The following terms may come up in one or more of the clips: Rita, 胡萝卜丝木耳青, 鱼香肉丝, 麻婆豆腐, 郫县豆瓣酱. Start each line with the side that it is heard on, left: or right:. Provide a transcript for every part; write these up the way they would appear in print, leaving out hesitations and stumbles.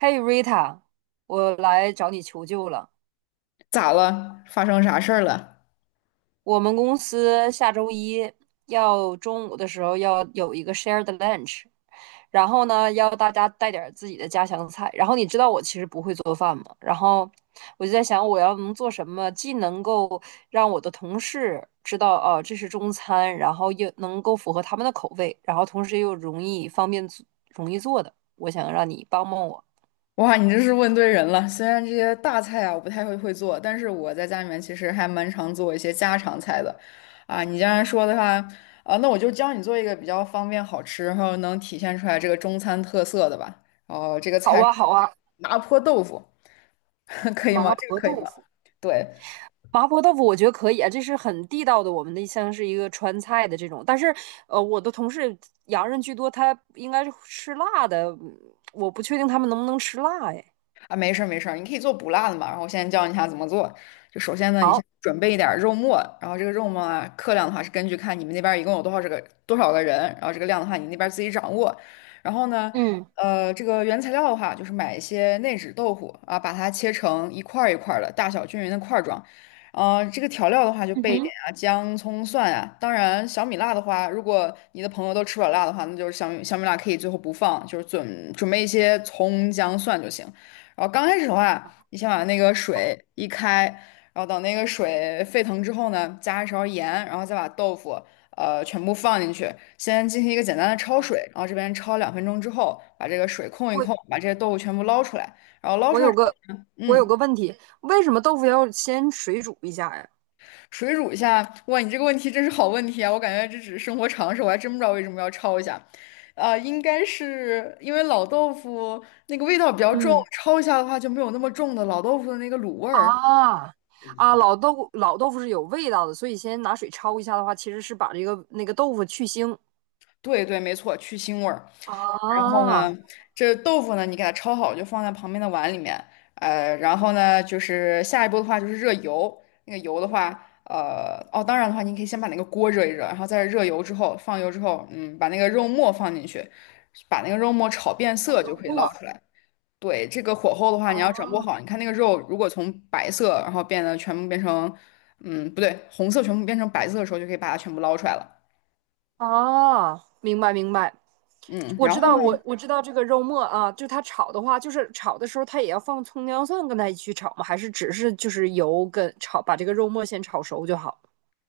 right: 嘿，Rita，我来找你求救了。
left: 咋了？发生啥事儿了？
right: 我们公司下周一要中午的时候要有一个 shared lunch，然后呢，要大家带点儿自己的家乡菜。然后你知道我其实不会做饭嘛，然后我就在想，我要能做什么，既能够让我的同事知道哦，这是中餐，然后又能够符合他们的口味，然后同时又容易方便做容易做的。我想让你帮帮我。
left: 哇，你这是问对人了。虽然这些大菜啊，我不太会做，但是我在家里面其实还蛮常做一些家常菜的。啊，你既然说的话，啊，那我就教你做一个比较方便好吃，然后能体现出来这个中餐特色的吧。哦，这个
right: 好
left: 菜是
right: 啊，好啊，
left: 麻婆豆腐，可以吗？
right: 麻
left: 这个
right: 婆
left: 可以
right: 豆
left: 吗？
right: 腐。
left: 对，
right: 麻婆豆腐我觉得可以啊，这是很地道的，我们的像是一个川菜的这种。但是，我的同事洋人居多，他应该是吃辣的，我不确定他们能不能吃辣。哎，
left: 啊，没事儿没事儿，你可以做不辣的嘛。然后我现在教你一下怎么做。就首先呢，你先
right: 好，
left: 准备一点儿肉末，然后这个肉末啊，克量的话是根据看你们那边儿一共有多少这个多少个人，然后这个量的话你那边儿自己掌握。然后呢，
right: 嗯
left: 这个原材料的话就是买一些内酯豆腐啊，把它切成一块儿一块儿的，大小均匀的块儿状。这个调料的话就
right: 嗯
left: 备一点
right: 哼，
left: 啊，姜、葱、蒜啊。当然，小米辣的话，如果你的朋友都吃不了辣的话，那就是小米辣可以最后不放，就是准备一些葱、姜、蒜就行。然后刚开始的话，你先把那个水一开，然后等那个水沸腾之后呢，加一勺盐，然后再把豆腐全部放进去，先进行一个简单的焯水，然后这边焯2分钟之后，把这个水控一
right: 我
left: 控，把这些豆腐全部捞出来，然后捞
right: 我
left: 出来之后呢，
right: 有
left: 嗯，
right: 个问题，为什么豆腐要先水煮一下呀？
left: 水煮一下。哇，你这个问题真是好问题啊！我感觉这只是生活常识，我还真不知道为什么要焯一下。应该是因为老豆腐那个味道比较重，
right: 嗯，
left: 焯一下的话就没有那么重的老豆腐的那个卤味儿。
right: 啊啊，老豆腐是有味道的，所以先拿水焯一下的话，其实是把那个豆腐去腥。
left: 对对，没错，去腥味儿。然后
right: 啊，
left: 呢，这豆腐呢，你给它焯好，就放在旁边的碗里面。然后呢，就是下一步的话就是热油。那个油的话，当然的话，你可以先把那个锅热一热，然后再热油之后，放油之后，把那个肉末放进去，把那个肉末炒变
right: 好
left: 色就
right: 漏
left: 可以
right: 洞
left: 捞
right: 啊
left: 出来。对，这个火候的话，你要掌握好。
right: 啊
left: 你看那个肉，如果从白色，然后变得全部变成，嗯，不对，红色全部变成白色的时候，就可以把它全部捞出来了。
right: 哦，明白明白，
left: 嗯，
right: 我
left: 然
right: 知
left: 后
right: 道
left: 呢？
right: 我我知道这个肉末啊，就它炒的话，就是炒的时候它也要放葱姜蒜跟它一起炒吗？还是只是就是油跟炒，把这个肉末先炒熟就好？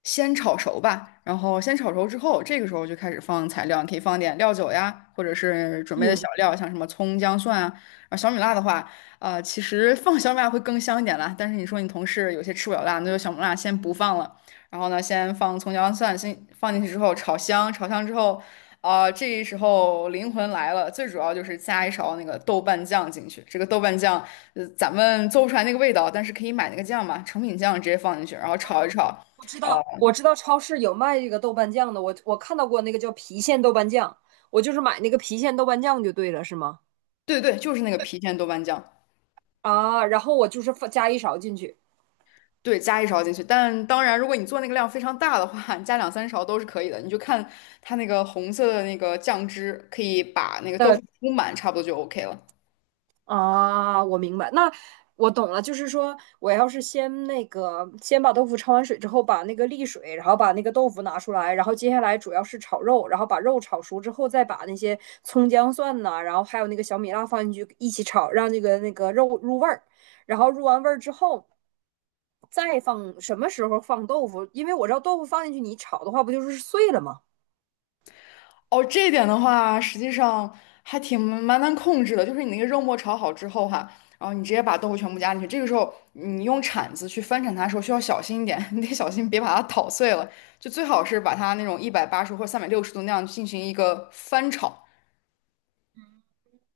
left: 先炒熟吧，然后先炒熟之后，这个时候就开始放材料，你可以放点料酒呀，或者是准备的小
right: 嗯，
left: 料，像什么葱、姜、蒜啊。啊，小米辣的话，其实放小米辣会更香一点啦。但是你说你同事有些吃不了辣，那就小米辣先不放了。然后呢，先放葱、姜、蒜，先放进去之后炒香，炒香之后，啊、这时候灵魂来了，最主要就是加一勺那个豆瓣酱进去。这个豆瓣酱，咱们做不出来那个味道，但是可以买那个酱嘛，成品酱直接放进去，然后炒一炒。
right: 我知
left: 呃
right: 道，我知道超市有卖这个豆瓣酱的，我看到过那个叫郫县豆瓣酱，我就是买那个郫县豆瓣酱就对了，是吗？
left: 对对，就是那个郫县豆瓣酱，
right: 啊，然后我就是放加一勺进去。
left: 对，加一勺进去。但当然，如果你做那个量非常大的话，你加两三勺都是可以的。你就看它那个红色的那个酱汁，可以把那个豆腐铺满，差不多就 OK 了。
right: 啊，我明白，那我懂了，就是说我要是先那个先把豆腐焯完水之后，把那个沥水，然后把那个豆腐拿出来，然后接下来主要是炒肉，然后把肉炒熟之后，再把那些葱姜蒜呐，然后还有那个小米辣放进去一起炒，让那个肉入味儿，然后入完味儿之后。再放什么时候放豆腐？因为我知道豆腐放进去你炒的话，不就是碎了吗？
left: 哦，这一点的话，实际上还挺蛮难控制的。就是你那个肉末炒好之后哈，然后你直接把豆腐全部加进去。这个时候，你用铲子去翻铲它的时候，需要小心一点，你得小心别把它捣碎了。就最好是把它那种180或360度那样进行一个翻炒。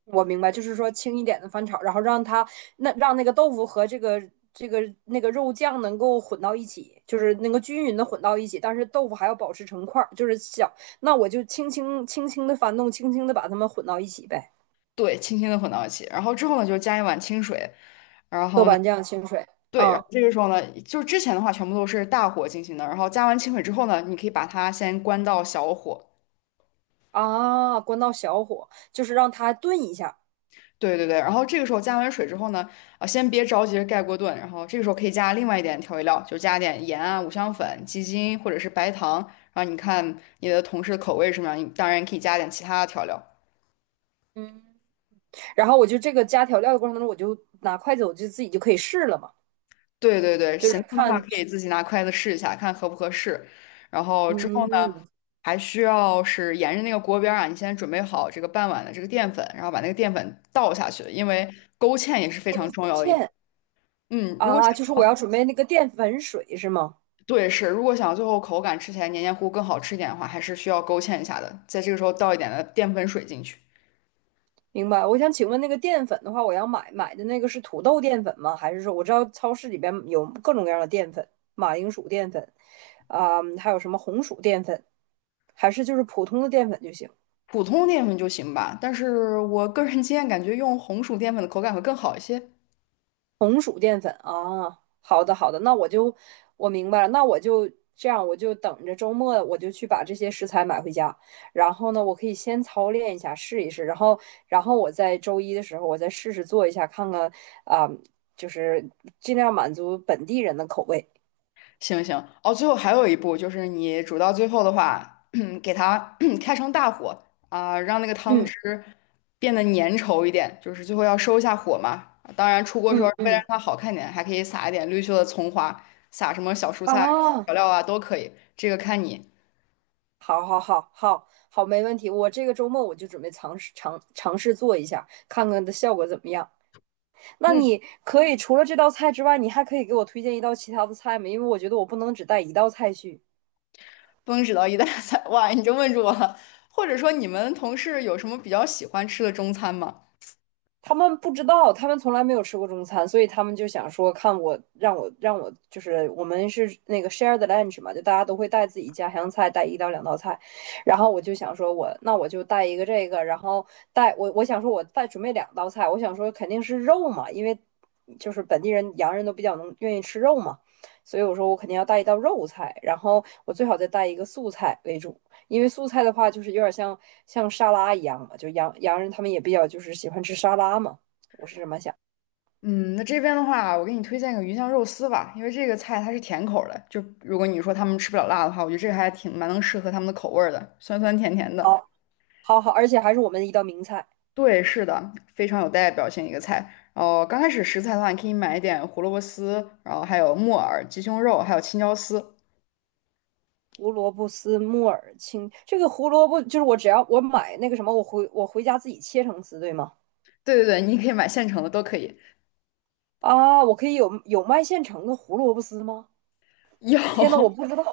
right: 我明白，就是说轻一点的翻炒，然后让它那让那个豆腐和这个那个肉酱能够混到一起，就是能够均匀的混到一起，但是豆腐还要保持成块儿，就是小。那我就轻轻的翻动，轻轻的把它们混到一起呗。
left: 对，轻轻的混到一起，然后之后呢，就加一碗清水，然
right: 豆
left: 后呢，
right: 瓣酱、清水，
left: 对，然
right: 嗯
left: 后这个时候呢，就是之前的话全部都是大火进行的，然后加完清水之后呢，你可以把它先关到小火，
right: 啊，关到小火，就是让它炖一下，
left: 对对对，然后这个时候加完水之后呢，啊，先别着急着盖锅炖，然后这个时候可以加另外一点调味料，就加点盐啊、五香粉、鸡精或者是白糖，然后你看你的同事的口味是什么样，你当然可以加点其他的调料，
right: 嗯。然后我就这个加调料的过程当中，我就拿筷子，我就自己就可以试了嘛，
left: 对对对，
right: 就
left: 咸
right: 是
left: 淡的话
right: 看
left: 可以
right: 去
left: 自己拿筷子试一下，看合不合适，然后之后呢。
right: 嗯，
left: 还需要是沿着那个锅边儿啊，你先准备好这个半碗的这个淀粉，然后把那个淀粉倒下去，因为勾芡也是非常重要的一步。
right: 芡
left: 嗯，如果
right: 啊，就
left: 想，
right: 是我要准备那个淀粉水是吗？
left: 对，是，如果想最后口感吃起来黏黏糊更好吃一点的话，还是需要勾芡一下的，在这个时候倒一点的淀粉水进去，
right: 明白。我想请问，那个淀粉的话，我要买的那个是土豆淀粉吗？还是说我知道超市里边有各种各样的淀粉，马铃薯淀粉啊、还有什么红薯淀粉，还是就是普通的淀粉就行？
left: 普通淀粉就行吧。但是我个人经验感觉用红薯淀粉的口感会更好一些。
right: 红薯淀粉啊，好的好的，那我就我明白了，那我就这样，我就等着周末我就去把这些食材买回家，然后呢，我可以先操练一下试一试，然后然后我在周一的时候我再试试做一下，看看啊、就是尽量满足本地人的口味。
left: 行行哦，最后还有一步就是你煮到最后的话，给它 开成大火啊，让那个汤
right: 嗯
left: 汁变得粘稠一点，就是最后要收一下火嘛。当然出锅时候
right: 嗯
left: 为了让
right: 嗯，
left: 它好看点，还可以撒一点绿色的葱花，撒什么小蔬菜
right: 啊，
left: 调料啊都可以，这个看你。
right: 好好好好好，没问题，我这个周末我就准备尝试做一下，看看的效果怎么样。那
left: 嗯，
right: 你可以除了这道菜之外，你还可以给我推荐一道其他的菜吗？因为我觉得我不能只带一道菜去。
left: 不能只到一大菜，哇，你就问住我了。或者说你们同事有什么比较喜欢吃的中餐吗？
right: 他们不知道，他们从来没有吃过中餐，所以他们就想说，看我，让我，让我，就是我们是那个 share the lunch 嘛，就大家都会带自己家乡菜，带一到两道菜，然后我就想说我，我那我就带一个这个，然后带我，我想说我带准备两道菜，我想说肯定是肉嘛，因为就是本地人洋人都比较能愿意吃肉嘛，所以我说我肯定要带一道肉菜，然后我最好再带一个素菜为主。因为素菜的话，就是有点像像沙拉一样嘛，就洋人他们也比较就是喜欢吃沙拉嘛，我是这么想。
left: 嗯，那这边的话，我给你推荐个鱼香肉丝吧，因为这个菜它是甜口儿的，就如果你说他们吃不了辣的话，我觉得这个还挺蛮能适合他们的口味儿的，酸酸甜甜的。
right: 好，好，好，而且还是我们的一道名菜——
left: 对，是的，非常有代表性一个菜。然后刚开始食材的话，你可以买一点胡萝卜丝，然后还有木耳、鸡胸肉，还有青椒丝。
right: 胡萝卜丝木耳青。这个胡萝卜就是我只要我买那个什么，我回家自己切成丝，对吗？
left: 对对对，你可以买现成的都可以。
right: 啊，我可以有卖现成的胡萝卜丝吗？
left: 有，
right: 天呐，我不知道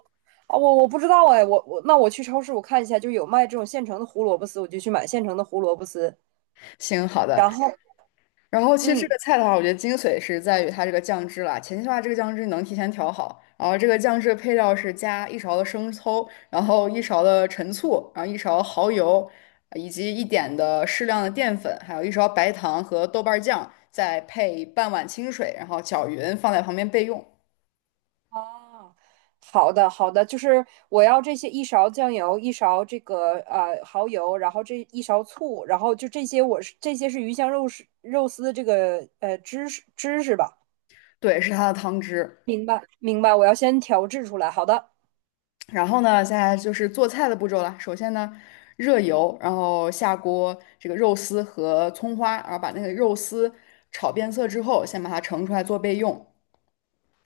right: 啊，我不知道哎，我那我去超市我看一下，就有卖这种现成的胡萝卜丝，我就去买现成的胡萝卜丝，
left: 行，好的。
right: 然后
left: 然后其实这
right: 嗯。
left: 个菜的话，我觉得精髓是在于它这个酱汁啦。前期的话，这个酱汁能提前调好，然后这个酱汁的配料是加一勺的生抽，然后一勺的陈醋，然后一勺蚝油，以及一点的适量的淀粉，还有一勺白糖和豆瓣儿酱，再配半碗清水，然后搅匀，放在旁边备用。
right: 哦，好的好的，就是我要这些一勺酱油，一勺这个蚝油，然后这一勺醋，然后就这些我是这些是鱼香肉丝的这个知识吧？
left: 对，是它的汤汁。
right: 明白明白，我要先调制出来。好的，
left: 然后呢，现在就是做菜的步骤了。首先呢，热油，然后下锅这个肉丝和葱花，然后把那个肉丝炒变色之后，先把它盛出来做备用。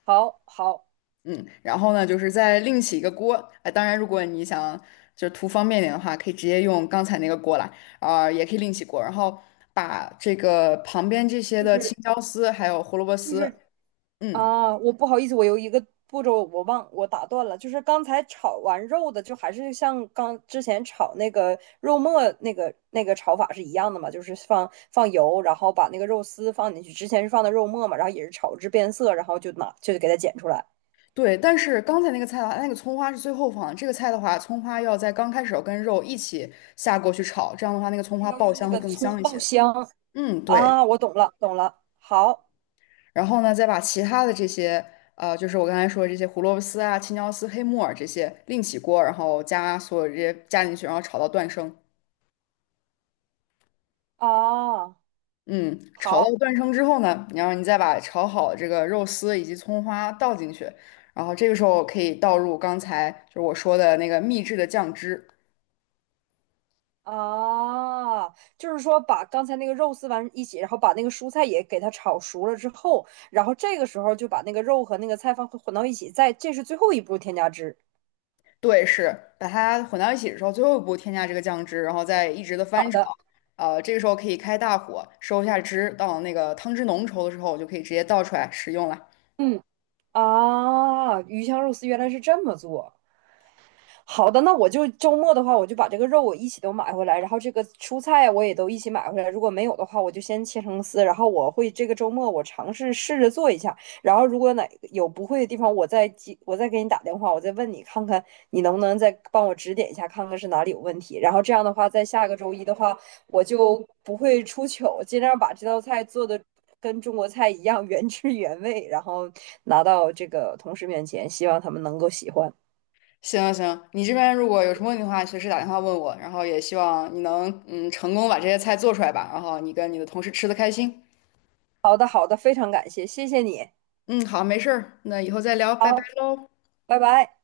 right: 好好，
left: 嗯，然后呢，就是再另起一个锅。当然，如果你想就图方便点的话，可以直接用刚才那个锅啦，啊、也可以另起锅。然后把这个旁边这些
right: 就
left: 的青
right: 是
left: 椒丝还有胡萝卜
right: 就
left: 丝，
right: 是
left: 嗯。
right: 啊，我不好意思，我有一个步骤我打断了，就是刚才炒完肉的，就还是像刚之前炒那个肉末那个炒法是一样的嘛，就是放油，然后把那个肉丝放进去，之前是放的肉末嘛，然后也是炒至变色，然后就拿就给它剪出来，
left: 对，但是刚才那个菜的话，那个葱花是最后放的。这个菜的话，葱花要在刚开始要跟肉一起下锅去炒，这样的话那个葱花
right: 要
left: 爆
right: 用那
left: 香会
right: 个
left: 更
right: 葱
left: 香一
right: 爆
left: 些。
right: 香
left: 嗯，对。
right: 啊，我懂了，好
left: 然后呢，再把其他的这些，就是我刚才说的这些胡萝卜丝啊、青椒丝、黑木耳这些另起锅，然后加所有这些加进去，然后炒到断生。
right: 啊，
left: 嗯，炒到
right: 好。
left: 断生之后呢，然后你再把炒好的这个肉丝以及葱花倒进去，然后这个时候可以倒入刚才就是我说的那个秘制的酱汁。
right: 啊，就是说把刚才那个肉丝完一起，然后把那个蔬菜也给它炒熟了之后，然后这个时候就把那个肉和那个菜放混到一起，再这是最后一步添加汁。
left: 对，是把它混到一起的时候，最后一步添加这个酱汁，然后再一直的
right: 好
left: 翻炒。
right: 的，
left: 这个时候可以开大火收一下汁，到那个汤汁浓稠的时候，我就可以直接倒出来食用了。
right: 嗯，啊，鱼香肉丝原来是这么做。好的，那我就周末的话，我就把这个肉我一起都买回来，然后这个蔬菜我也都一起买回来。如果没有的话，我就先切成丝，然后我会这个周末我尝试试着做一下。然后如果哪有不会的地方，我再记，我再给你打电话，我再问你看看你能不能再帮我指点一下，看看是哪里有问题。然后这样的话，在下个周一的话，我就不会出糗，尽量把这道菜做的跟中国菜一样原汁原味，然后拿到这个同事面前，希望他们能够喜欢。
left: 行行，你这边如果有什么问题的话，随时打电话问我。然后也希望你能成功把这些菜做出来吧，然后你跟你的同事吃的开心。
right: 好的，好的，非常感谢，谢谢你。
left: 嗯，好，没事儿，那以后再聊，拜拜
right: 好，
left: 喽。
right: 拜拜。